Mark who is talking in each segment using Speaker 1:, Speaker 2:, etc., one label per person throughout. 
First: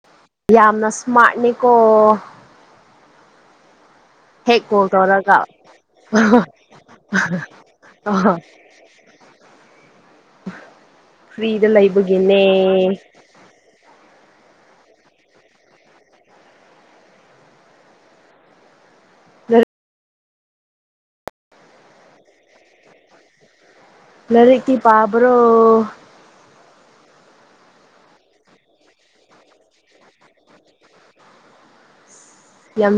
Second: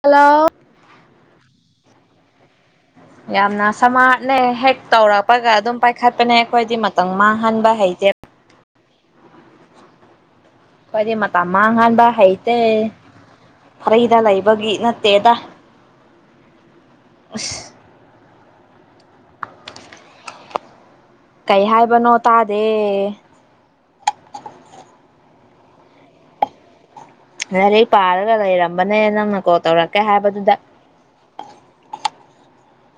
Speaker 1: Hello
Speaker 2: ꯌꯥꯝꯅ ꯁꯃꯥꯔꯠꯅꯤꯀꯣ
Speaker 1: ꯌꯥꯝꯅ ꯁꯃꯥꯖꯅꯦ ꯍꯦꯛ
Speaker 2: ꯀꯣꯜ ꯇꯧꯔꯒ
Speaker 1: ꯇꯧꯔꯛꯄꯒ ꯑꯗꯨꯝ ꯄꯥꯏꯈꯠꯄꯅꯦ ꯑꯩꯈꯣꯏꯗꯤ ꯃꯇꯝ ꯃꯥꯡꯍꯟꯕ ꯍꯩꯇꯦ
Speaker 2: [inaudible]
Speaker 1: ꯀꯣꯏꯗꯤ ꯃꯇꯝ
Speaker 2: ꯐ꯭ꯔꯤꯗ
Speaker 1: ꯃꯥꯡꯍꯥꯟꯕ
Speaker 2: ꯂꯩꯕꯒꯤꯅꯦ
Speaker 1: ꯍꯩꯇꯦ ꯐꯔ ꯁꯤꯗ ꯂꯩꯕꯒꯤ ꯅꯠꯇꯦꯗ ꯑꯁ ꯀꯩ ꯍꯥꯏꯕꯅꯣ ꯇꯥꯗꯦ
Speaker 2: ꯂꯩꯔꯤꯀꯤ ꯄꯥꯕ꯭ꯔꯣ
Speaker 1: ꯂꯥꯏꯔꯤꯛ ꯄꯥꯔꯒ ꯂꯩꯔꯝꯕꯅꯦ ꯅꯪꯅ ꯀꯣꯜ ꯇꯧꯔꯛꯀꯦ ꯍꯥꯏꯕꯗꯨꯗ
Speaker 2: ꯌꯥꯝ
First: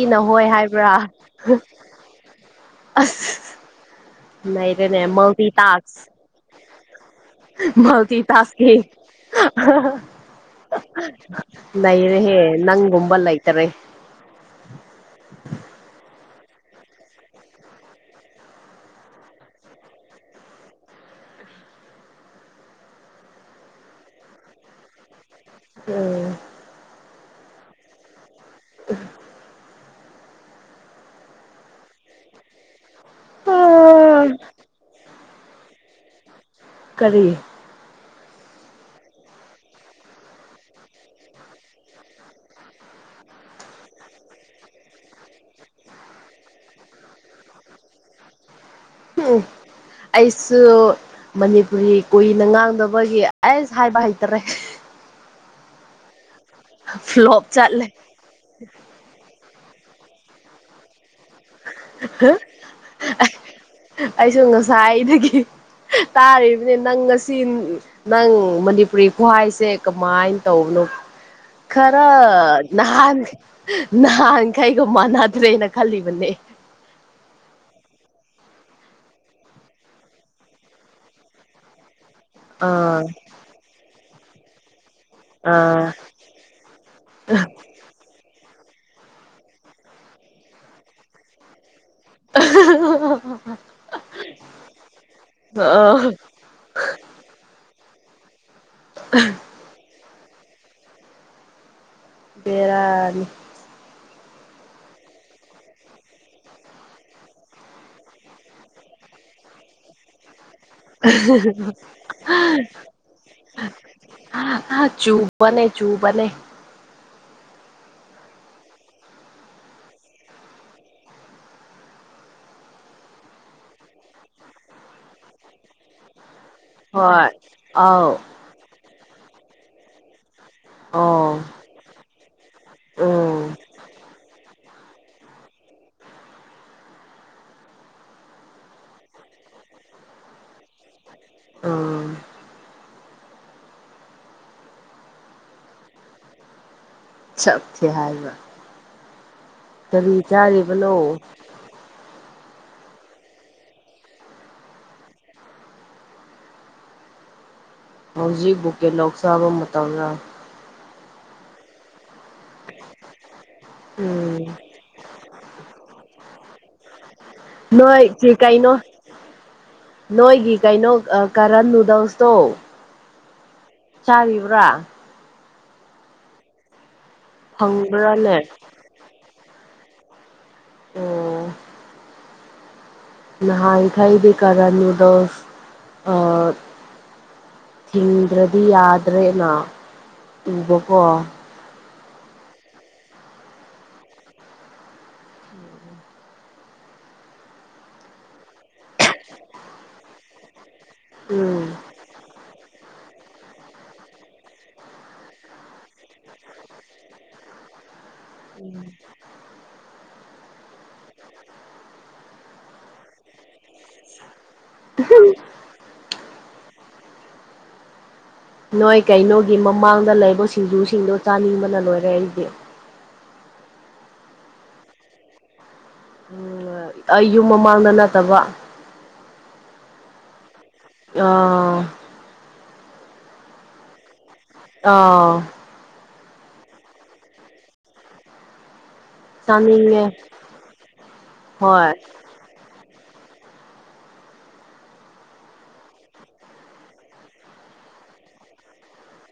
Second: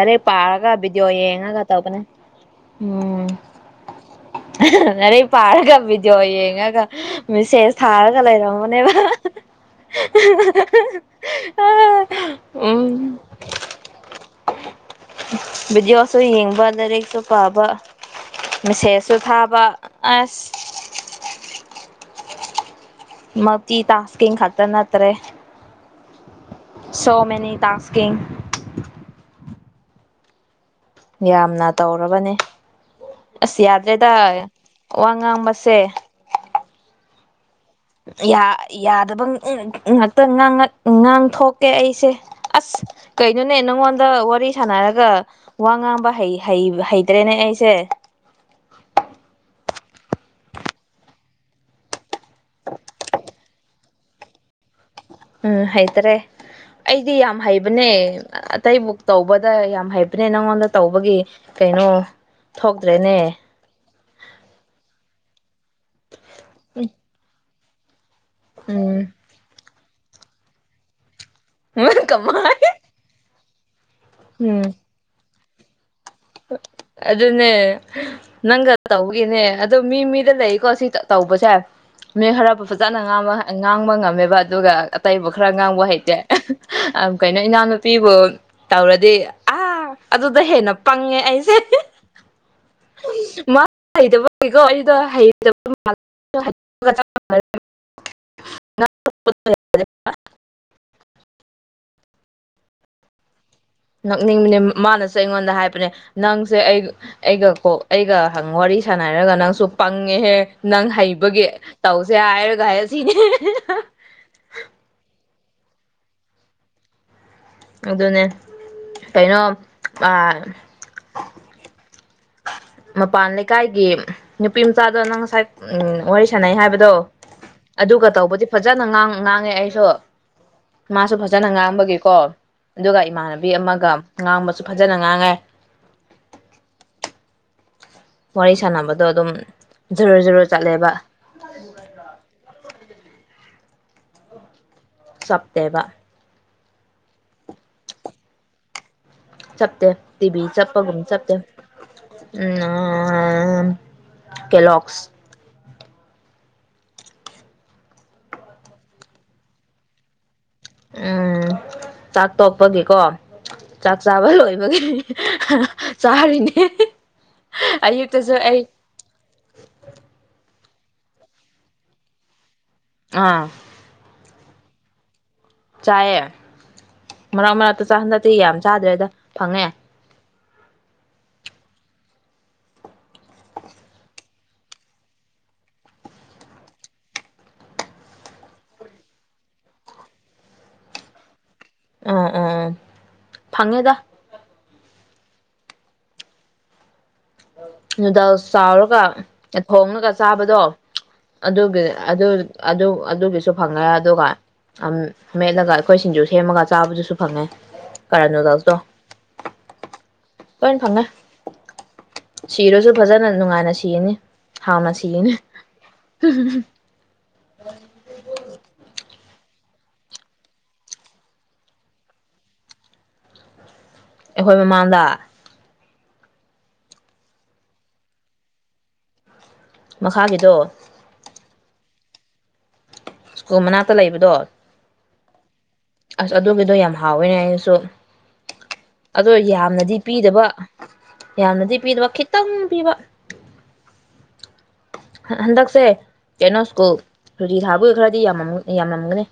Speaker 1: ꯑꯔꯦ
Speaker 2: ꯍꯣꯏ
Speaker 1: ꯄꯥꯔꯒ
Speaker 2: ꯍꯥꯏꯕ꯭ꯔꯥ
Speaker 1: ꯕꯤꯗꯤꯑꯣ ꯌꯦꯡꯉꯒ ꯇꯧꯕꯅꯦ ꯎꯝ
Speaker 2: ꯑꯁ ꯅꯩꯔꯦꯅꯦ
Speaker 1: ꯉꯔꯩ
Speaker 2: ꯃꯜꯇꯤ
Speaker 1: ꯄꯥꯔꯒ
Speaker 2: ꯇꯥꯛꯁ
Speaker 1: ꯚꯤꯗꯤꯑꯣ ꯌꯦꯡꯉꯒ ꯃꯦꯁꯦꯁ
Speaker 2: ꯃꯜꯇꯤ
Speaker 1: ꯊꯥꯔꯒ
Speaker 2: ꯇꯥꯛꯁꯀꯤꯡ
Speaker 1: ꯂꯩꯔꯝꯕꯅꯦꯕ
Speaker 2: ꯅꯩꯔꯦꯍꯦ
Speaker 1: ꯑ ꯎꯝ
Speaker 2: ꯅꯪꯒꯨꯝꯕ ꯂꯩꯇꯔꯦ
Speaker 1: ꯕꯤꯗꯤꯑꯣꯁꯨ ꯌꯦꯡꯕ ꯗꯥꯏꯔꯦꯁꯨ ꯄꯥꯕ ꯃꯦꯁꯦꯖꯁꯨ ꯊꯥꯕ ꯑꯁ ꯃꯗꯤꯤ ꯇꯀꯤꯡ ꯈꯇ ꯅꯠꯇ꯭ꯔꯦ
Speaker 2: ꯎꯝ
Speaker 1: ꯁꯣ ꯇꯥꯁꯀꯤꯡ
Speaker 2: ꯑ
Speaker 1: ꯌꯥꯝꯅ ꯇꯧꯔꯕꯅꯦ ꯑꯁ ꯌꯥꯗ꯭ꯔꯦꯗꯥꯏ ꯋꯥ ꯉꯥꯡꯕꯁꯦ
Speaker 2: ꯀꯔꯤ
Speaker 1: ꯌꯥꯗꯕ ꯉꯥꯛꯇ ꯉꯥꯡꯊꯣꯛꯀꯦ ꯑꯩꯁꯦ ꯑꯁ ꯀꯩꯅꯣꯅꯦ ꯅꯪꯉꯣꯟꯗ ꯋꯥꯔꯤ ꯁꯥꯟꯅꯔꯒ ꯋꯥ ꯉꯥꯡꯕ ꯍꯩꯇ꯭ꯔꯦꯅꯦ ꯑꯩꯁꯦ [inaudible]
Speaker 2: ꯎꯝ ꯑꯩꯁꯨ ꯃꯅꯤꯄꯨꯔꯤ ꯀꯨꯏꯅ ꯉꯥꯡꯗꯕꯒꯤ ꯑꯩꯁ ꯍꯥꯏꯕ ꯍꯩꯇꯔꯦ
Speaker 1: ꯎꯝ ꯍꯩꯇ꯭ꯔꯦ ꯑꯩꯗꯤ ꯌꯥꯝ
Speaker 2: ꯐ꯭ꯂꯣꯞ ꯆꯠꯂꯦ
Speaker 1: ꯍꯩꯕꯅꯦ ꯑꯇꯩꯕꯨꯛ ꯇꯧꯕꯗ ꯌꯥꯝ ꯍꯥꯏꯕꯅꯦ ꯅꯪꯉꯣꯟꯗ ꯇꯧꯕꯒꯤ ꯀꯩꯅꯣ ꯊꯣꯛ
Speaker 2: ꯑꯩꯁꯨ ꯉꯁꯥꯏꯗꯒꯤ ꯇꯥꯔꯤꯕꯅꯤ ꯅꯪ ꯉꯁꯤ ꯅꯪ
Speaker 1: ꯎꯝ
Speaker 2: ꯃꯅꯤꯄꯨꯔꯤ ꯈ꯭ꯍꯏꯁꯦ ꯀꯃꯥꯏꯅ ꯇꯧꯕꯅꯣ
Speaker 1: ꯎꯝ
Speaker 2: ꯈꯔ
Speaker 1: ꯀꯃꯥꯏ
Speaker 2: ꯅꯍꯥꯟ ꯅꯍꯥꯟꯈꯩꯒ ꯃꯅꯥꯗ ꯂꯩꯅ ꯈꯜꯂꯤꯕꯅꯦ
Speaker 1: ꯑꯗꯨ ꯑꯗꯨꯅꯦ ꯅꯪꯒ ꯇꯧꯒꯦꯅꯦ ꯑꯗꯣ ꯃꯤ ꯃꯤꯗ ꯂꯩꯀꯣ ꯁꯤ ꯇꯧꯕꯁꯦ ꯃꯤ ꯍꯥꯔꯞꯄꯨ
Speaker 2: ꯑꯥ
Speaker 1: ꯐꯖꯅꯥꯡꯕ ꯉꯥꯡꯕ ꯉꯝꯃꯦꯕ ꯑꯗꯨꯒ ꯇꯩꯕ ꯈꯔ ꯉꯥꯡꯕ
Speaker 2: ꯑꯥ
Speaker 1: ꯍꯩꯇꯦ ꯀꯩꯅꯣ ꯏꯅꯥꯎꯅꯨꯄꯤꯕꯨ ꯇꯧꯔꯗꯤ ꯑꯥ ꯑꯗꯨꯗ ꯍꯦꯟꯅ ꯄꯪꯉꯦ ꯑꯩꯁꯦ ꯃꯥ ꯍꯩꯇꯕꯩꯀꯣ ꯑꯩꯗꯣ [inaudible]
Speaker 2: ꯑ [inaudible]
Speaker 1: ꯑꯁ
Speaker 2: ꯕꯦꯔꯥꯅꯤ
Speaker 1: ꯅꯛꯅꯤꯡꯕꯅꯦ ꯃꯥꯅꯁꯨ ꯑꯩꯉꯣꯟꯗ ꯍꯥꯏꯕꯅꯦ ꯅꯪꯁꯦ ꯑꯩ ꯑꯩꯒ ꯀꯣꯛ ꯑꯩꯒ ꯋꯥꯔꯤ ꯁꯥꯟꯅ ꯁꯅ ꯍꯥꯏꯔꯒ ꯅꯪꯁꯨ ꯄꯪꯉꯦꯍꯦ ꯅꯪ ꯍꯩꯕꯒꯤ ꯇꯧꯁꯦ ꯍꯥꯏꯔꯒ ꯍꯥꯏꯔ ꯁꯤꯅꯦ
Speaker 2: ꯕꯅꯦ ꯆꯨꯕꯅꯦ
Speaker 1: ꯑꯗꯨꯅꯦ ꯀꯩꯅꯣ ꯑꯥ ꯃꯄꯥꯟ ꯂꯩꯀꯥꯏꯒꯤ ꯅꯨꯄꯤ ꯃꯆꯥꯗꯣ ꯅꯪ ꯉꯁꯥꯏ ꯎ ꯋꯥꯔꯤ ꯁꯥꯟꯅꯩ ꯍꯥꯏꯕꯗꯣ
Speaker 2: ꯍꯣꯏ
Speaker 1: ꯑꯗꯨꯒ
Speaker 2: ꯑꯥꯎ
Speaker 1: ꯇꯧꯕꯗꯤ ꯐꯖꯅ ꯉꯥꯡꯉꯦ ꯑꯩꯁꯨ꯫ ꯃꯥꯁꯨ
Speaker 2: ꯑꯥꯎ
Speaker 1: ꯐꯖꯅ ꯉꯥꯡꯕꯒꯤꯀꯣ ꯑꯗꯨꯒ ꯏꯃꯥꯟꯅꯕꯤ
Speaker 2: ꯎꯝ
Speaker 1: ꯑꯃꯒ ꯉꯥꯡꯕꯁꯨ ꯁꯨ ꯐꯖꯅ ꯉꯥꯡꯉꯦ ꯋꯥꯔꯤ ꯁꯥꯟꯅꯕꯗꯣ ꯑꯗꯨꯝ ꯖꯔꯨ ꯖꯔꯨꯔ ꯆꯠꯂꯦꯕ [inaudible]
Speaker 2: ꯎꯝ
Speaker 1: ꯁꯞꯗꯕ
Speaker 2: ꯆꯠꯈꯤ ꯍꯥꯏꯕ
Speaker 1: ꯆꯞꯠꯇꯦ
Speaker 2: ꯀꯔꯤ
Speaker 1: ꯇꯤꯕꯤ ꯆꯠꯄꯒꯨꯝ
Speaker 2: ꯆꯥꯔꯤꯕꯅꯣ
Speaker 1: ꯆꯞꯇꯦ ꯎꯝ ꯀꯦꯂꯁ
Speaker 2: ꯍꯧꯖꯤꯛ ꯕꯨꯀꯦ ꯂꯧꯁꯥꯕ ꯃꯇꯝꯗ
Speaker 1: ꯎꯝ ꯆꯥꯛ ꯇꯣꯛꯄꯒꯤꯀꯣ ꯆꯥꯛ ꯆꯥꯕ
Speaker 2: ꯎꯝ
Speaker 1: ꯂꯣꯏꯕꯒꯤ ꯆꯥꯔꯤꯅꯦ
Speaker 2: ꯅꯣꯏꯁꯤ
Speaker 1: ꯑꯌꯨꯛꯇꯁꯨ ꯑꯩ
Speaker 2: ꯀꯩꯅꯣ ꯅꯣꯏꯒꯤ ꯀꯩꯅꯣ ꯀꯔꯟ ꯅꯨꯗꯜꯁꯇꯣ
Speaker 1: ꯑꯝ
Speaker 2: ꯆꯥꯔꯤꯕ꯭ꯔꯥ
Speaker 1: ꯆꯥꯏꯑꯦ ꯃꯔꯛ ꯃꯔꯛꯇ ꯆꯥ ꯍꯟꯗꯛꯇꯤ
Speaker 2: ꯐꯪꯕ꯭ꯔꯥꯅꯦ
Speaker 1: ꯌꯥꯝ ꯆꯥꯗ꯭ꯔꯦꯗ ꯐꯪꯉꯦ
Speaker 2: ꯑꯣ ꯅꯍꯥꯏ ꯊꯩꯕꯤ ꯀꯔꯥ ꯅꯨꯗꯜꯁ ꯊꯤꯡꯗ꯭ꯔꯗꯤ ꯌꯥꯗ꯭ꯔꯦꯅ ꯎꯕꯀꯣ
Speaker 1: ꯑꯣ ꯑꯣ ꯐꯪꯉꯦꯗ꯫ ꯅꯨꯗꯜꯁ ꯆꯥꯎꯔꯒ ꯊꯣꯉꯒ ꯆꯥꯕꯗꯣ꯫
Speaker 2: ꯎꯝ
Speaker 1: ꯑꯗꯒ ꯑꯗꯨ ꯑ ꯑꯗꯨ ꯁꯨ ꯐꯪꯉꯦ ꯑꯗꯨꯒ ꯃꯦꯠꯂꯒ ꯑꯩꯈꯣꯏꯁꯤꯡꯁꯨ ꯁꯦꯝꯃꯒ ꯆꯥꯕꯗꯨꯁꯨ ꯐꯪꯉꯦ꯫ ꯀꯔ ꯅꯨꯗꯜꯁꯗꯣ ꯂꯣꯏꯅ ꯐꯪꯉꯦ꯫ ꯁꯤꯔꯁꯨ ꯐꯖꯅ ꯅꯨꯡꯉꯥꯏꯅ ꯁꯤꯔꯅꯤ꯫ ꯊꯥꯎꯅ ꯁꯤꯅꯦ꯫
Speaker 2: ꯅꯣꯏ ꯀꯩꯅꯣꯒꯤ ꯃꯃꯥꯡꯗ ꯂꯩꯕ ꯁꯤꯡꯖꯨꯁꯤꯡꯗꯨ ꯆꯥꯅꯤꯡꯕꯅ ꯂꯣꯏꯔꯦ ꯑꯩꯗꯤ꯫
Speaker 1: ꯑꯩꯈꯣꯏ ꯃꯃꯥꯡꯗ꯫
Speaker 2: ꯎꯝ ꯑꯩ ꯌꯨꯝ ꯃꯃꯥꯡꯗ ꯅꯠꯇꯕ
Speaker 1: ꯈꯥꯒꯤꯗꯣ꯫
Speaker 2: ꯑꯥ꯫
Speaker 1: ꯁ꯭ꯀꯨꯜ ꯃꯅꯥꯛꯇ ꯂꯩꯕꯗꯣ꯫
Speaker 2: ꯑꯥꯎ꯫
Speaker 1: ꯑꯁ ꯑꯗꯨꯒꯤꯗꯣ ꯌꯥꯝ ꯍꯥꯎꯋꯦꯅꯦ ꯑꯩꯅꯁꯨ꯫ ꯑꯗꯣ ꯌꯥꯝꯅꯗꯤ
Speaker 2: ꯆꯥꯅꯤꯡꯉꯦ
Speaker 1: ꯄꯤꯗꯕ ꯌꯥꯝꯅꯗꯤ
Speaker 2: ꯍꯣꯏ
Speaker 1: ꯄꯤꯗꯕ ꯈꯤꯇꯪ ꯄꯤꯕ꯫ ꯍꯟꯗꯛꯁꯦ ꯀꯩꯅꯣ ꯁ꯭ꯀꯨꯜ ꯁꯨꯇꯤ ꯊꯥꯕꯒꯤ ꯈꯔꯗꯤ ꯌꯥꯝ ꯌꯥꯝꯃꯝꯒꯅꯤ꯫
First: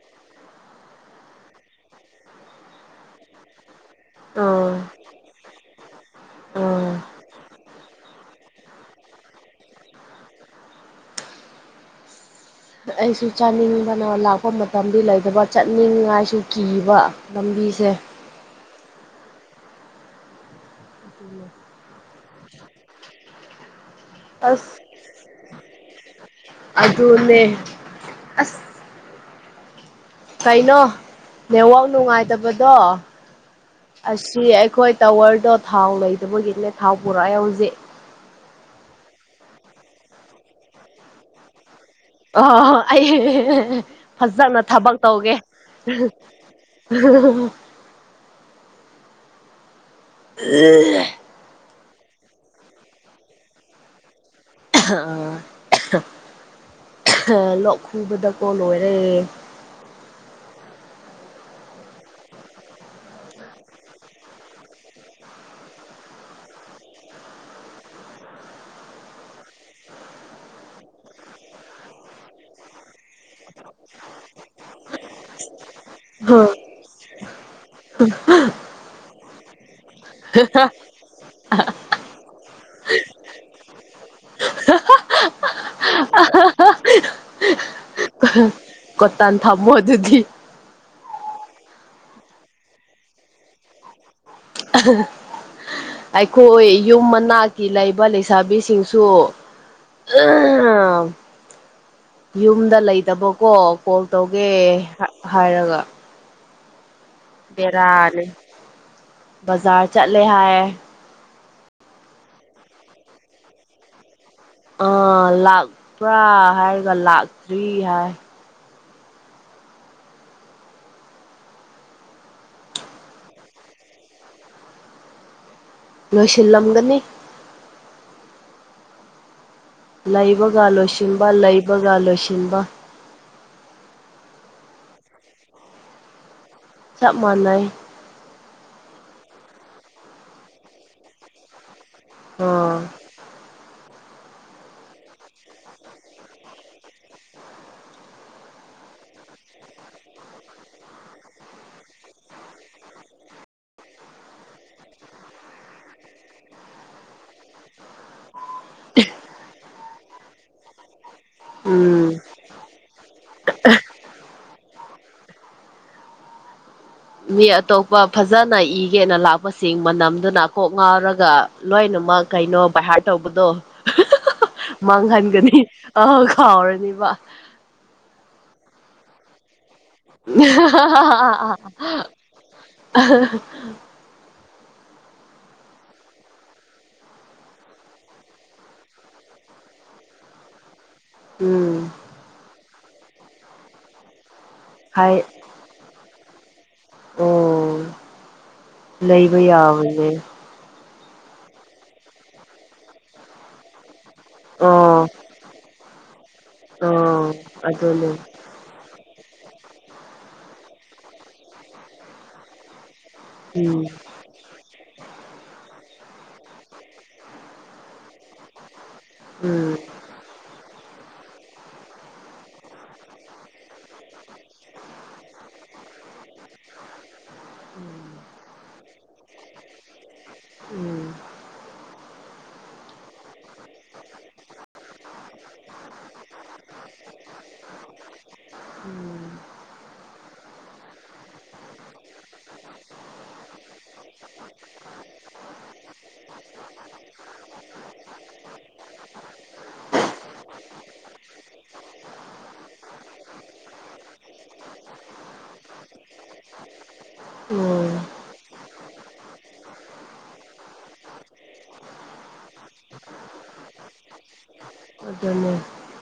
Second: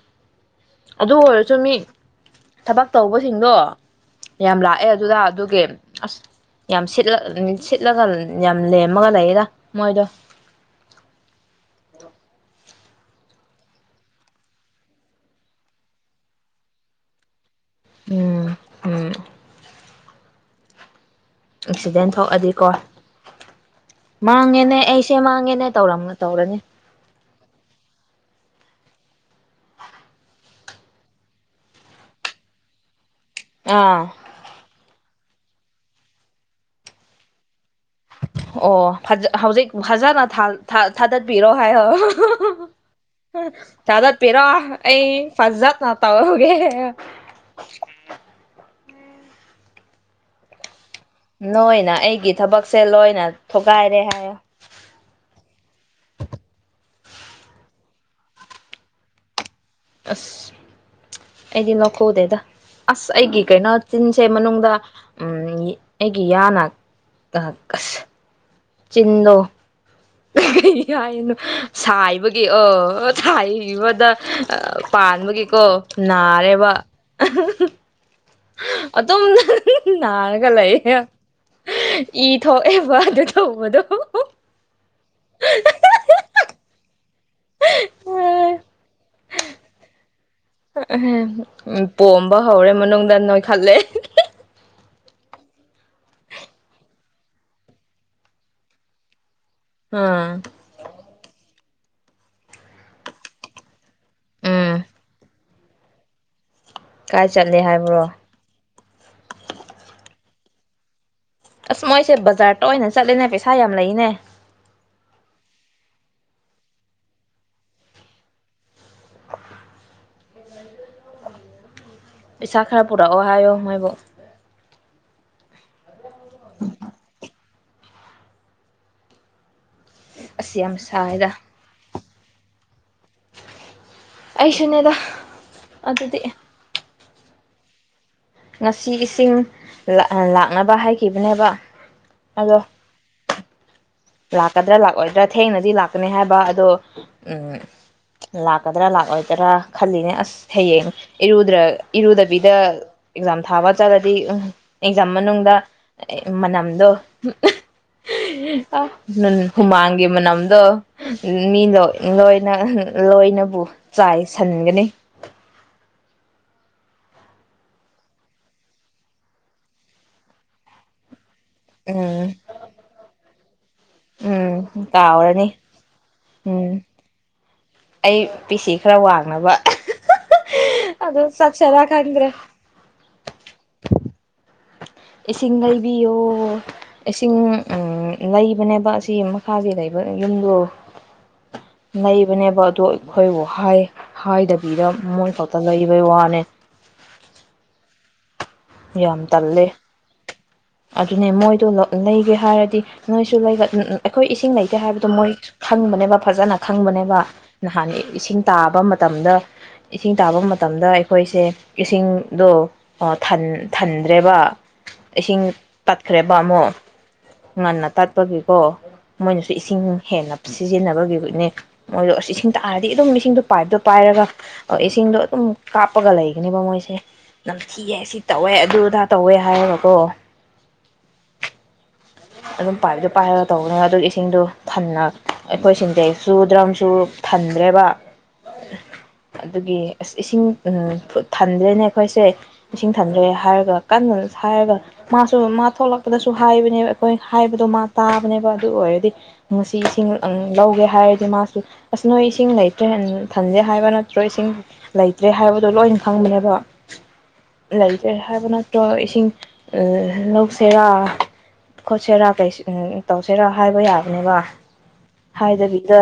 Speaker 1: ꯑꯗꯨ ꯑꯣꯏꯔꯁꯨ ꯃꯤ ꯊꯕꯛ ꯇꯧꯕꯁꯤꯡꯗꯣ ꯌꯥꯝ
Speaker 2: ꯑꯥ
Speaker 1: ꯂꯥꯛꯑꯦ ꯑꯗꯨꯗ ꯑꯗꯨꯒꯤ ꯑꯁ ꯌꯥꯝ
Speaker 2: ꯑꯥ
Speaker 1: ꯁꯤꯠꯂ ꯁꯤꯠꯂꯒ ꯌꯥꯝ ꯂꯦꯝꯃꯒ ꯂꯩꯗ ꯃꯣꯏꯗꯣ꯫
Speaker 2: ꯑꯩꯁꯨ ꯆꯥꯅꯤꯡꯕꯅ ꯂꯥꯛꯄ ꯃꯇꯝꯗꯤ ꯂꯩꯗꯕ ꯆꯥꯅꯤꯡꯉꯥꯏꯁꯨ ꯀꯤꯕ꯫ ꯂꯝꯕꯤꯁꯦ꯫
Speaker 1: ꯎꯝ ꯎꯝ ꯑꯦꯛꯁꯤꯗꯦꯟ ꯊꯣꯛꯑꯗꯤꯀꯣ꯫ ꯃꯥꯡꯉꯦꯅꯦ
Speaker 2: ꯑꯁ
Speaker 1: ꯑꯩꯁꯦ ꯃꯥꯡꯉꯦꯅꯦ ꯇꯧꯔꯝ ꯇꯧꯔꯅꯤ꯫
Speaker 2: ꯑꯗꯨꯅꯦ ꯑꯁ꯫ ꯀꯩꯅꯣ ꯅꯦꯠꯋꯥꯛ ꯅꯨꯡꯉꯥꯏꯇꯕꯗꯣ
Speaker 1: ꯑꯥ
Speaker 2: ꯑꯁꯤ ꯑꯩꯈꯣꯏ ꯇꯋꯔꯗꯣ ꯊꯥꯎ ꯂꯩꯗꯕꯒꯤꯅꯦ ꯊꯥꯎ ꯄꯨꯔꯛꯑꯦ ꯍꯧꯖꯤꯛ꯫
Speaker 1: ꯑꯣ ꯍꯧꯖꯤꯛ ꯐꯖꯅ ꯊꯥ ꯊꯥ ꯊꯥꯗꯠꯄꯤꯔꯣ꯫
Speaker 2: ꯑꯣ
Speaker 1: ꯍꯥꯏꯌꫭ
Speaker 2: ꯑꯩ
Speaker 1: ꯊꯥꯗꯠꯄꯤꯔꯣ
Speaker 2: ꯐꯖꯅ ꯊꯕꯛ
Speaker 1: ꯑꯩ
Speaker 2: ꯇꯧꯒꯦ
Speaker 1: ꯐꯖꯠꯅ ꯇꯧꯒꯦ꯫ ꯀ
Speaker 2: ꯌꯦ
Speaker 1: ꯅꯣꯏꯅ ꯑꯩꯒꯤ ꯊꯕꯛꯁꯦ ꯂꯣꯏꯅ ꯊꯣꯒꯥꯏꯔꯦ ꯍꯥꯏ
Speaker 2: ꯑꯥ꯫ ꯂꯣꯛ ꯈꯨꯕꯗ ꯀꯣ ꯂꯣꯏꯔꯦ꯫
Speaker 1: ꯑꯁ ꯑꯩꯗꯤ ꯂꯈꯧꯗꯦꯗ꯫ ꯑꯁ ꯑꯩꯒꯤ ꯀꯩꯅꯣ ꯆꯤꯟꯁꯦ ꯃꯅꯨꯡꯗ ꯎ ꯑꯩꯒꯤ ꯌꯥꯅ ꯑꯁ ꯆꯤꯟꯗꯣ ꯌꯥꯏꯅꯨ ꯁꯥꯏꯕꯒꯤ ꯑ ꯁꯥꯏꯕꯗ ꯄꯥꯟꯕꯒꯤꯀꯣ ꯅꯥꯔꯦꯕ ꯑꯗꯨꯝ꯫ ꯅꯥꯔꯒ ꯂꯩꯌꯦ꯫ ꯏ ꯊꯣꯛ ꯑꯦꯕ ꯑꯗꯨ ꯇꯧꯕꯗꯣ꯫
Speaker 2: [unintelligible]
Speaker 1: [unintelligible]
Speaker 2: ꯀ ꯀꫭꯇꯟ ꯊꯝꯃꯣ ꯑꯗꯨꯗꯤ꯫
Speaker 1: ꯎ ꯄꯣꯝꯕ ꯍꯧꯔꯦ ꯃꯅꯨꯡꯗ ꯅꯣꯏ ꯈꯠꯂꯦ꯫
Speaker 2: ꯑꯩꯈꯣꯏ ꯌꯨꯝ ꯃꯅꯥꯛꯀꯤ ꯂꯩꯕ ꯂꯩꯁꯥꯕꯤꯁꯤꯡꯁꯨ
Speaker 1: ꯑꯥ
Speaker 2: ꯌꯨꯝꯗ ꯂꯩꯇꯕꯀꯣ꯫ ꯀꯣꯜ ꯇꯧꯒꯦ
Speaker 1: ꯎꯝ
Speaker 2: ꯍꯥꯏꯔꯒ
Speaker 1: ꯀꯥꯏ ꯆꯠꯂꯤ ꯍꯥꯏꯕ꯭ꯔꯣ꯫
Speaker 2: ꯕꯦꯔꯥꯅꯤ ꯕꯖꯥꯔ ꯆꯠꯂꯦ ꯍꯥꯏꯌꯦ꯫
Speaker 1: ꯑꯁ ꯃꯣꯏꯁꯦ ꯕꯖꯥꯔꯇ ꯑꯣꯏꯅ ꯆꯠꯂꯦꯅꯦ ꯄꯩꯁꯥ ꯌꯥꯝ ꯂꯩꯅꯦ
Speaker 2: ꯑꯥ ꯂꯥꯛꯄ꯭ꯔꯥ ꯍꯥꯏꯔꯒ ꯂꯥꯛꯇ꯭ꯔꯤ ꯍꯥꯏ
Speaker 1: ꯄꯩꯁꯥ ꯈꯔ ꯄꯨꯔꯛꯑꯣ ꯍꯥꯏꯌꯣ ꯍꯥꯏꯣꯏꯕ
Speaker 2: ꯂꯣꯏꯁꯤꯜꯂꯝꯒꯅꯤ
Speaker 1: ꯑꯁ ꯌꯥꯝ
Speaker 2: ꯂꯩꯕꯒꯂꯣꯆꯕ
Speaker 1: ꯁꯥꯏꯗ
Speaker 2: ꯂꯩꯕꯒꯂꯣꯆꯟꯕ
Speaker 1: ꯑꯩꯁꯨꯅꯦꯗ ꯑꯗꯨꯗꯤ
Speaker 2: ꯆꯞ ꯃꯥꯟꯅꯏ
Speaker 1: ꯉꯁꯤ ꯏꯁꯤꯡ ꯂꯥꯛꯅꯕ ꯍꯥꯏꯈꯤꯕꯅꯦꯕ ꯑꯗꯣ
Speaker 2: ꯑꯥ
Speaker 1: ꯂꯥꯛꯀꯗ꯭ꯔꯥ ꯂꯥꯛꯑꯣꯏꯗ꯭ꯔꯥ ꯊꯦꯡꯅꯗꯤ ꯂꯥꯛꯀꯅꯤ ꯍꯥꯏꯕ ꯑꯗꯣ ꯎꯝ ꯂꯥꯛꯀꯗ꯭ꯔꯥ ꯂꯥꯛꯑꯣꯣꯏꯗ꯭ꯔꯥ ꯈꯜꯂꯤꯅꯦ ꯑꯁ ꯍꯌꯦꯡꯔꯗ꯭ꯔ ꯏꯔꯨꯗꯕꯤꯗ ꯑꯦꯛꯖꯥꯝ ꯊꯥꯕ ꯆꯠꯂꯗꯤ ꯎ ꯑꯦꯛꯖꯥꯝ ꯃꯅꯨꯡꯗ ꯃꯅꯝꯗꯣ [unintelligible] ꯍꯨꯃꯥꯡꯒꯤ ꯃꯅꯝꯗꯣ ꯃꯤ
Speaker 2: ꯎꯝ
Speaker 1: ꯂꯣꯏꯅ ꯂꯣꯏꯅꯕꯨ ꯆꯥꯏ ꯁꯟꯒꯅꯤ
Speaker 2: ꯃꯤ ꯑꯇꯣꯞꯄ ꯐꯖꯅ ꯏꯒꯦꯅ ꯂꯥꯛꯄꯁꯤꯡ ꯃꯅꯝꯗꯨꯅ ꯀꯣꯛ ꯉꯥꯎꯔꯒ ꯂꯣꯏꯅꯃꯛ
Speaker 1: ꯎꯝ
Speaker 2: ꯀꯩꯅꯣ ꯚꯩꯍꯥꯔ ꯇꯧꯕꯗꯣ
Speaker 1: ꯎꯝ ꯇꯥꯎꯔꯅꯤ
Speaker 2: ꯃꯥꯡꯍꯟꯒꯅꯤ ꯑꯥ
Speaker 1: ꯎꯝ
Speaker 2: ꯀꯥꯎꯔꯅꯤꯕ
Speaker 1: ꯑꯩ ꯄꯤꯁꯤ ꯈꯔ ꯋꯥꯡꯅꯕ ꯑꯗꯨ ꯆꯠꯁꯤꯔꯥ ꯈꯪꯗ꯭ꯔꯦ
Speaker 2: [unintelligible]
Speaker 1: ꯏꯁꯤꯡ ꯂꯩꯕꯤꯌꯣ ꯏꯁꯤꯡ ꯂꯩꯕꯅꯦꯕ ꯑꯁꯤ ꯃꯈꯥꯒꯤ ꯂꯩꯕ ꯌꯨꯝꯗ
Speaker 2: ꯎꯝ
Speaker 1: ꯂꯩꯕꯅꯦꯕ ꯑꯗꯨ ꯑꯩꯈꯣꯏꯕꯨ ꯍꯥꯏꯗꯕ ꯗ
Speaker 2: ꯍꯥꯏ
Speaker 1: ꯃꯣꯏ ꯐꯛꯇ ꯂꯩꯕꯩ ꯋꯥꯅꯦ
Speaker 2: ꯑꯣ
Speaker 1: ꯌꯥꯝ
Speaker 2: ꯂꯩꯕꯩ
Speaker 1: ꯇꯜꯂꯦ
Speaker 2: ꯑꯕꯏꯅꯦ
Speaker 1: ꯑꯗꯨꯅꯦ ꯃꯣꯏꯗꯣ ꯂꯩꯒꯦ ꯍꯥꯏꯔꯗꯤ ꯅꯣꯏꯁꯨ ꯂꯩ ꯑꯩꯈꯣꯏ ꯏꯁꯤꯡ ꯂꯩꯇꯦ
Speaker 2: ꯑꯣ
Speaker 1: ꯍꯥꯏꯕꯗꯣ ꯃꯣꯏ ꯈꯪꯕꯅꯦꯕ ꯐꯖꯅ ꯈꯪꯕꯅꯦꯕ
Speaker 2: ꯑꯣ
Speaker 1: ꯅꯍꯥꯟ
Speaker 2: ꯑꯗꯨꯅꯦ
Speaker 1: ꯏꯁꯤꯡ ꯇꯥꯕ ꯃꯇꯝꯗ ꯏꯁꯤꯡ ꯇꯥꯕ ꯃꯇꯝꯗ ꯑꯩꯈꯣꯏꯁꯦ ꯏꯁꯤꯡꯗꯣ
Speaker 2: ꯎꯝ
Speaker 1: ꯊꯟꯗ꯭ꯔꯦꯕ ꯏꯁꯤꯡ ꯇꯠꯈ꯭ꯔꯦꯕ ꯑꯃꯨꯛ ꯉꯟꯅ ꯇꯠꯄꯒꯤꯀꯣ ꯃꯣꯏꯅꯁꯨ
Speaker 2: ꯎꯝ
Speaker 1: ꯏꯁꯤꯡ ꯍꯦꯟꯅ ꯄꯤ ꯁꯤꯖꯤꯟꯅꯕꯒꯤꯅꯦ ꯃꯣꯏꯗꯣ ꯑꯁ ꯏꯁꯤꯡ ꯇꯥꯔꯗꯤ ꯑꯗꯨꯝ ꯏꯁꯤꯡꯗꯣ ꯄꯥꯏꯞꯇꯣ ꯄꯥꯏꯔꯒ ꯏꯁꯤꯡꯗꯣ ꯑꯗꯨꯝ ꯀꯥꯞꯄꯒ ꯂꯩꯒꯅꯦꯕ ꯃꯣꯏꯁꯦ ꯅꯝꯊꯤꯌꯦ
Speaker 2: ꯎꯝ
Speaker 1: ꯁꯤ ꯇꯧꯋꯦ ꯑꯗꯨ ꯑꯗꯥ ꯇꯧꯋꯦ ꯍꯥꯏꯌꯦꯕꯀꯣ
Speaker 2: ꯎꯝ
Speaker 1: ꯑꯗꯨꯝ ꯄꯥꯏꯞꯇꯣ ꯄꯥꯏꯔꯒ ꯇꯧꯕꯅꯤꯅ ꯑꯗꯨꯒꯤ ꯏꯁꯤꯡꯗꯣ ꯊꯟꯅ ꯑꯩꯈꯣꯏ ꯁꯤꯟꯗꯩ ꯁꯨ ꯗ꯭ꯔꯝꯁꯨ ꯊꯟꯗ꯭ꯔꯦꯕ
Speaker 2: ꯎꯝ
Speaker 1: ꯑꯗꯨꯒꯤ ꯑꯁ ꯏꯁꯤꯡ ꯊꯟꯗ꯭ꯔꯦꯅꯦ ꯑꯩꯈꯣꯏꯁꯦ ꯏꯁꯤꯡ ꯊꯟꯗ꯭ꯔꯦ ꯍꯥꯏꯔꯒ ꯀꯟꯅ ꯍꯥꯏꯔꯒ ꯃꯥꯁꯨ ꯃꯥ ꯊꯣꯛꯂꯛꯄꯗꯁꯨ ꯍꯥꯏꯕꯅꯦꯕ ꯑꯩꯈꯣꯏ ꯍꯥꯏꯕꯗꯣ ꯃꯥ ꯇꯥꯕꯅꯦꯕ ꯑꯗꯨ ꯑꯣꯏꯔꯗꯤ ꯉꯁꯤ ꯏꯁꯤꯡ ꯂꯧꯒꯦ ꯍꯥꯏꯔꯗꯤ ꯃꯥꯁꯨ ꯑꯁ ꯅꯣꯏ ꯏꯁꯤꯡ ꯂꯩꯇ꯭ꯔꯦ ꯊꯟꯖꯩ ꯍꯥꯏꯕ ꯅꯠꯇ꯭ꯔꯣ ꯏꯁꯤꯡ ꯂꯩꯇ꯭ꯔꯦ ꯍꯥꯏ ꯍꯥꯏꯕꯗꯣ ꯂꯣꯏꯅ ꯈꯪꯉꯅꯦꯕ
Speaker 2: ꯎꯝ
Speaker 1: ꯂꯩꯇꯦ ꯍꯥꯏꯕ ꯅꯠꯇ꯭ꯔꯣ ꯏꯁꯤꯡ ꯂꯧꯁꯤꯦꯔꯥ ꯈꯣꯠꯁꯦꯔꯥ ꯇꯧꯁꯦꯔꯥ ꯍꯥꯏꯕ ꯌꯥꯕꯅꯦꯕ
Speaker 2: ꯑꯗꯨꯅꯦ
Speaker 1: ꯍꯥꯏꯗꯕꯤꯗ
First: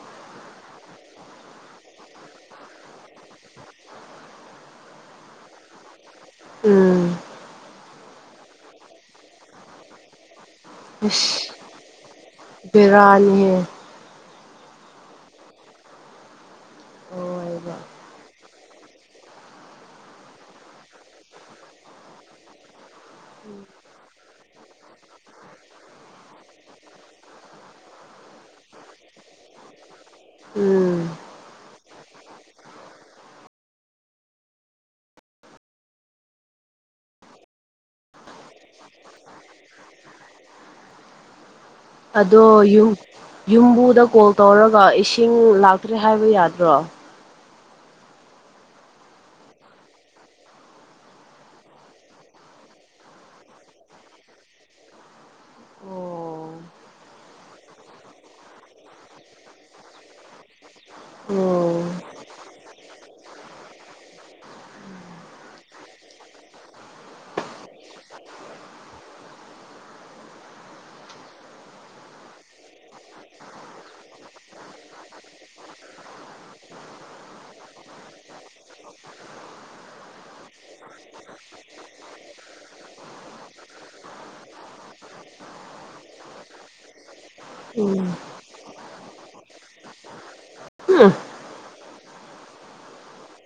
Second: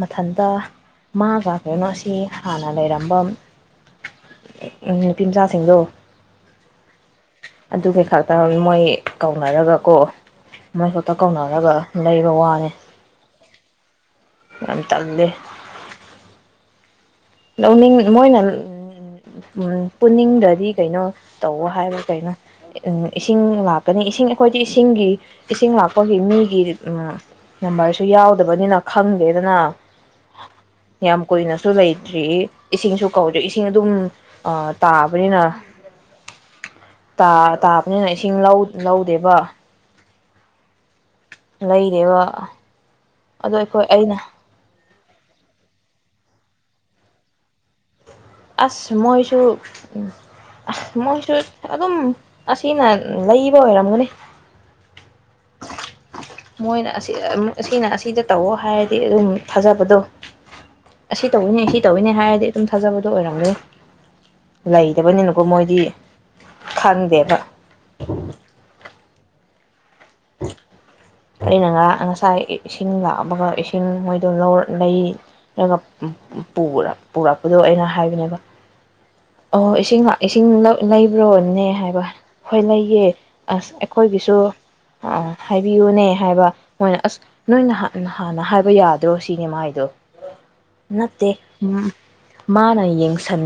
Speaker 1: ꯃꯊꯟꯇ ꯃꯥꯒ ꯀꯩꯅꯣꯁꯤ ꯍꯥꯟꯅ ꯂꯩꯔꯝꯕ ꯎ ꯎꯝ ꯅꯨꯄꯤ ꯃꯆꯥꯁꯤꯡꯗꯣ
Speaker 2: ꯎꯝ
Speaker 1: ꯑꯗꯨ ꯀꯩ ꯈꯥ ꯇꯥꯔ ꯃꯣꯏ ꯀꯧꯅꯔꯒ ꯀꯣ ꯃꯣꯏ ꯁꯣꯇ
Speaker 2: ꯑꯁ
Speaker 1: ꯀꯧꯅꯔꯒ ꯂꯩꯕ ꯋꯥꯅꯤ
Speaker 2: ꯕꯦꯔꯥꯅꯤꯍꯦ
Speaker 1: ꯉ ꯇꯦ
Speaker 2: ꯍꯣꯏꯕ
Speaker 1: ꯎꯅꯤꯡ ꯃꯣꯏꯅ ꯎ ꯄꯨꯅꯤꯡꯗꯗꯤ ꯀꯩꯅꯣ ꯇꯧꯋ ꯍꯥꯏꯕ ꯀꯩꯅꯣ ꯏꯁꯤꯡ ꯂꯥꯛꯀꯅꯤ ꯏꯁꯤꯡ ꯑꯩꯈꯣꯏꯗꯤ ꯏꯁꯤꯡꯒꯤ ꯏꯁꯤꯡ ꯂꯥꯛꯄꯒꯤ ꯃꯤꯒꯤ ꯎ ꯅꯝꯕꯔꯁꯨ ꯌꯥꯎꯗꯕꯅꯤꯅ ꯈꯪꯗꯦꯗꯅ
Speaker 2: ꯎꯝ
Speaker 1: ꯌꯥꯝ ꯀꯨꯏꯅꯁꯨ ꯂꯩ ꯍꯧ ꯏꯁꯤꯡꯁꯨ ꯀꯧꯗꯦ ꯏꯁꯤꯡ ꯑꯗꯨꯝ ꯇꯥꯕꯅꯤꯅ ꯇꯥꯕꯅꯤꯅ ꯏꯁꯤꯡ ꯂꯧꯗꯦꯕ ꯂꯩꯔꯦꯕ
Speaker 2: ꯑꯗꯣ ꯌꯨꯝ ꯌꯨꯝꯕꯨꯗ ꯀꯣꯜ ꯇꯧꯔꯒ ꯏꯁꯤꯡ ꯂꯥꯛꯇ꯭ꯔꯦ ꯍꯥꯏꯕ ꯌꯥꯗ꯭ꯔꯣ
Speaker 1: ꯑꯁ ꯃꯣꯏꯁꯨ ꯑꯁ ꯃꯣꯏꯁꯨ ꯑꯗꯨꯝ ꯑꯁꯤꯅ ꯂꯩꯕ ꯑꯣꯏꯔꯝꯒꯅꯤ
Speaker 2: ꯎꯝ
Speaker 1: ꯃꯣꯏꯅ ꯑꯁꯤ ꯑꯁꯤꯅ ꯑꯁꯤꯗ ꯇꯧꯑꯣ ꯍꯥꯏꯔꯗꯤ ꯑꯗꯨꯝ ꯊꯥꯖꯕꯗꯣ ꯑꯁꯤ ꯇꯧꯏꯤꯅꯦ ꯁꯤ
Speaker 2: ꯎꯝ
Speaker 1: ꯇꯧꯤꯅꯦ ꯍꯥꯏꯔꯗꯤ ꯑꯗꯨꯝ ꯊꯥꯖꯕꯗꯣ ꯑꯣꯏꯔꯝꯒꯦ ꯂꯩꯗꯕꯅꯤꯅꯀꯣ ꯃꯣꯏꯗꯤ ꯈꯪꯗꯦꯕ ꯑꯩꯅ ꯉꯔꯥꯡ ꯉꯁꯥꯏ ꯏꯁꯤꯡ ꯂꯥꯛꯑꯕꯒ ꯏꯁꯤꯡ ꯃꯣꯏꯗꯣ ꯂꯩ ꯑꯗꯨꯒ ꯄꯨꯔꯛꯄꯗꯣ ꯑꯩꯅ ꯍꯥꯏꯕꯅꯦꯕ ꯑꯣ ꯏꯁꯤꯡ ꯏꯁꯤꯡ ꯂꯩꯕ꯭ꯔꯣꯅꯦ ꯍꯥꯏꯕ ꯍꯣꯏ ꯂꯩꯌꯦꯦ ꯑꯁ ꯑꯩꯈꯣꯏꯒꯤꯁꯨ ꯁꯨꯣ ꯑ ꯑ ꯍꯥꯏꯕꯤꯌꯨꯅꯦ ꯍꯥꯏꯕ ꯃꯣꯏꯅ ꯑꯁ ꯅꯣꯏꯅ ꯍꯥꯟꯅ ꯍꯥꯏꯕ ꯌꯥꯗ꯭ꯔꯣ ꯁꯤꯅꯦ ꯃꯥꯏꯗꯣ
Speaker 2: ꯎꯝ
Speaker 1: ꯅꯠꯇꯦ ꯃꯥꯅ ꯌꯦꯡꯁꯟ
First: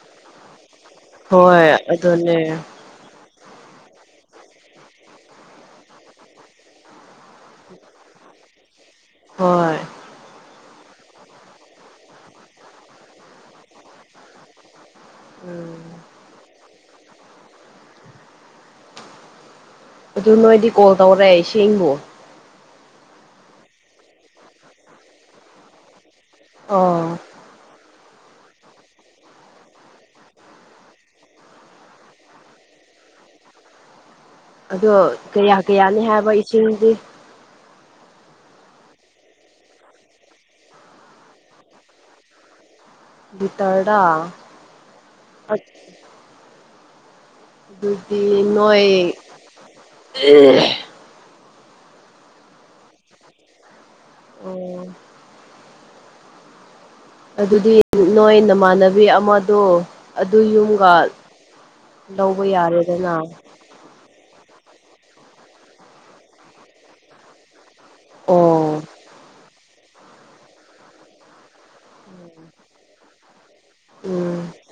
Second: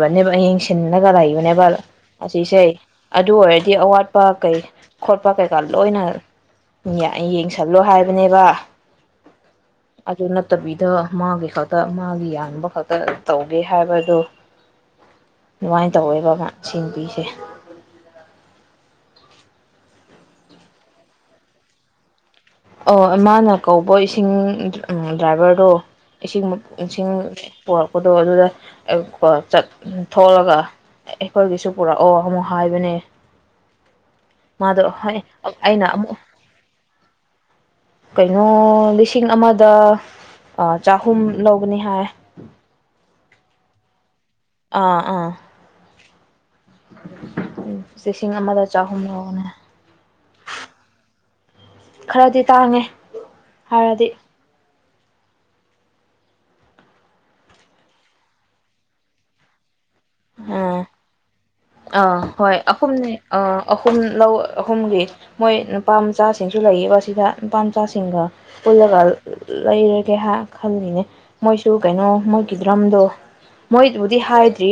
Speaker 1: ꯕꯅꯦꯕ ꯌꯦꯡ ꯁꯤꯜꯂꯒ ꯂꯩꯥꯛꯕꯅꯦꯕ
Speaker 2: ꯍꯣꯏ ꯑꯗꯨꯅꯦ
Speaker 1: ꯑꯁꯤꯁꯦ ꯑꯗꯨ ꯑꯣꯏꯔ ꯑꯋꯥꯠꯄ ꯀꯩ ꯈꯣꯠꯄ ꯀꯩꯀꯥ ꯂꯣꯏꯅ ꯌꯦꯡꯁꯜꯂꯣ ꯍꯥꯏꯕꯅꯦꯕ
Speaker 2: ꯍꯣꯏ
Speaker 1: ꯐꯠꯇꯕꯤꯗ ꯃꯥꯒꯤ ꯈꯛꯇ ꯃꯥꯒꯤ ꯌꯥꯟꯕ ꯈꯛꯇ ꯇꯧꯒꯦ ꯍꯥꯏꯕꯗ
Speaker 2: ꯎꯝ
Speaker 1: ꯅꯨꯡꯉꯥꯏꯅ ꯇꯧꯋꯦꯕ ꯁꯤꯟꯕꯤꯁꯦ
Speaker 2: ꯑꯗꯨ ꯅꯣꯏꯗꯤ ꯀꯣꯜ ꯇꯧꯔꯛꯑꯦ ꯏꯁꯤꯡꯕꯨ
Speaker 1: ꯑꯣ ꯏꯃꯥꯅ ꯀꯧꯕ ꯏꯁꯤꯡ ꯗ꯭ꯔꯥꯏꯚꯔꯗꯣ ꯏꯁꯤꯡ ꯏꯁꯤꯡ
Speaker 2: ꯑꯣ
Speaker 1: ꯄꯣꯔꯛꯄꯗꯣ ꯑꯗꯨꯗ ꯊꯣꯛꯂꯒ ꯑꯩꯈꯣꯏꯒꯤꯁꯨ ꯄꯨꯔꯛꯑꯣ ꯑꯃꯨꯛ ꯍꯥꯏꯕꯅꯦ ꯃꯥꯗꯣ
Speaker 2: ꯑꯗꯣ
Speaker 1: ꯍꯣꯏ
Speaker 2: ꯀꯌꯥ
Speaker 1: ꯑꯩꯅ
Speaker 2: ꯀꯌꯥꯅꯤ
Speaker 1: ꯑꯃꯨꯛ
Speaker 2: ꯍꯥꯏꯕ ꯏꯁꯤꯡꯗꯤ
Speaker 1: ꯀꯩꯅꯣ ꯂꯤꯁꯤꯡ ꯑꯃꯗ ꯑ ꯆꯍꯨꯝ ꯂꯧꯕꯅꯤ ꯍꯥꯏ
Speaker 2: ꯕꯤꯇꯥꯔꯗꯥ
Speaker 1: ꯑꯥ ꯑꯥ
Speaker 2: ꯑꯗꯨꯗꯤ
Speaker 1: ꯎꯁꯤꯡ ꯑꯃꯗ ꯆꯥꯍꯨꯝ
Speaker 2: ꯅꯣꯏ
Speaker 1: ꯂꯅꯦ ꯈꯔꯗꯤ ꯇꯥꯡꯉꯦ ꯍꯥꯏꯔꯗꯤ
Speaker 2: ꯑꯣ ꯑꯗꯨꯗꯤ ꯅꯣꯏ ꯅꯃꯥꯟꯅꯕꯤ ꯑꯃꯗꯣ ꯑꯗꯨ
Speaker 1: ꯎꯝ
Speaker 2: ꯌꯨꯝꯒ
Speaker 1: ꯑꯥ
Speaker 2: ꯂꯧꯕ
Speaker 1: ꯍꯣꯏ ꯑꯍꯨꯝꯅꯤ
Speaker 2: ꯌꯥꯔꯦꯗꯅ
Speaker 1: ꯑ ꯑꯍꯨꯝ ꯂꯧ ꯑꯍꯨꯝꯒꯤ ꯃꯣꯏ ꯅꯨꯄꯥ ꯃꯆꯥꯁꯤꯡꯁꯨ ꯂꯩꯌꯦꯀ ꯁꯤꯗ ꯅꯨꯄꯥ ꯃꯆꯥꯁꯤꯡꯒ
Speaker 2: ꯑꯣ
Speaker 1: ꯄꯨꯜꯂꯒ ꯂꯩꯔꯒꯦ ꯍꯥꯏ ꯈꯜꯂꯤꯅꯦ ꯃꯣꯏꯁꯨ ꯀꯩꯅꯣ ꯃꯣꯏꯒꯤ ꯗ꯭ꯔꯝꯗꯣ ꯃꯣꯏꯕꯨꯗꯤ
Speaker 2: ꯎꯝ
Speaker 1: ꯍꯥꯏꯗ꯭ꯔꯤ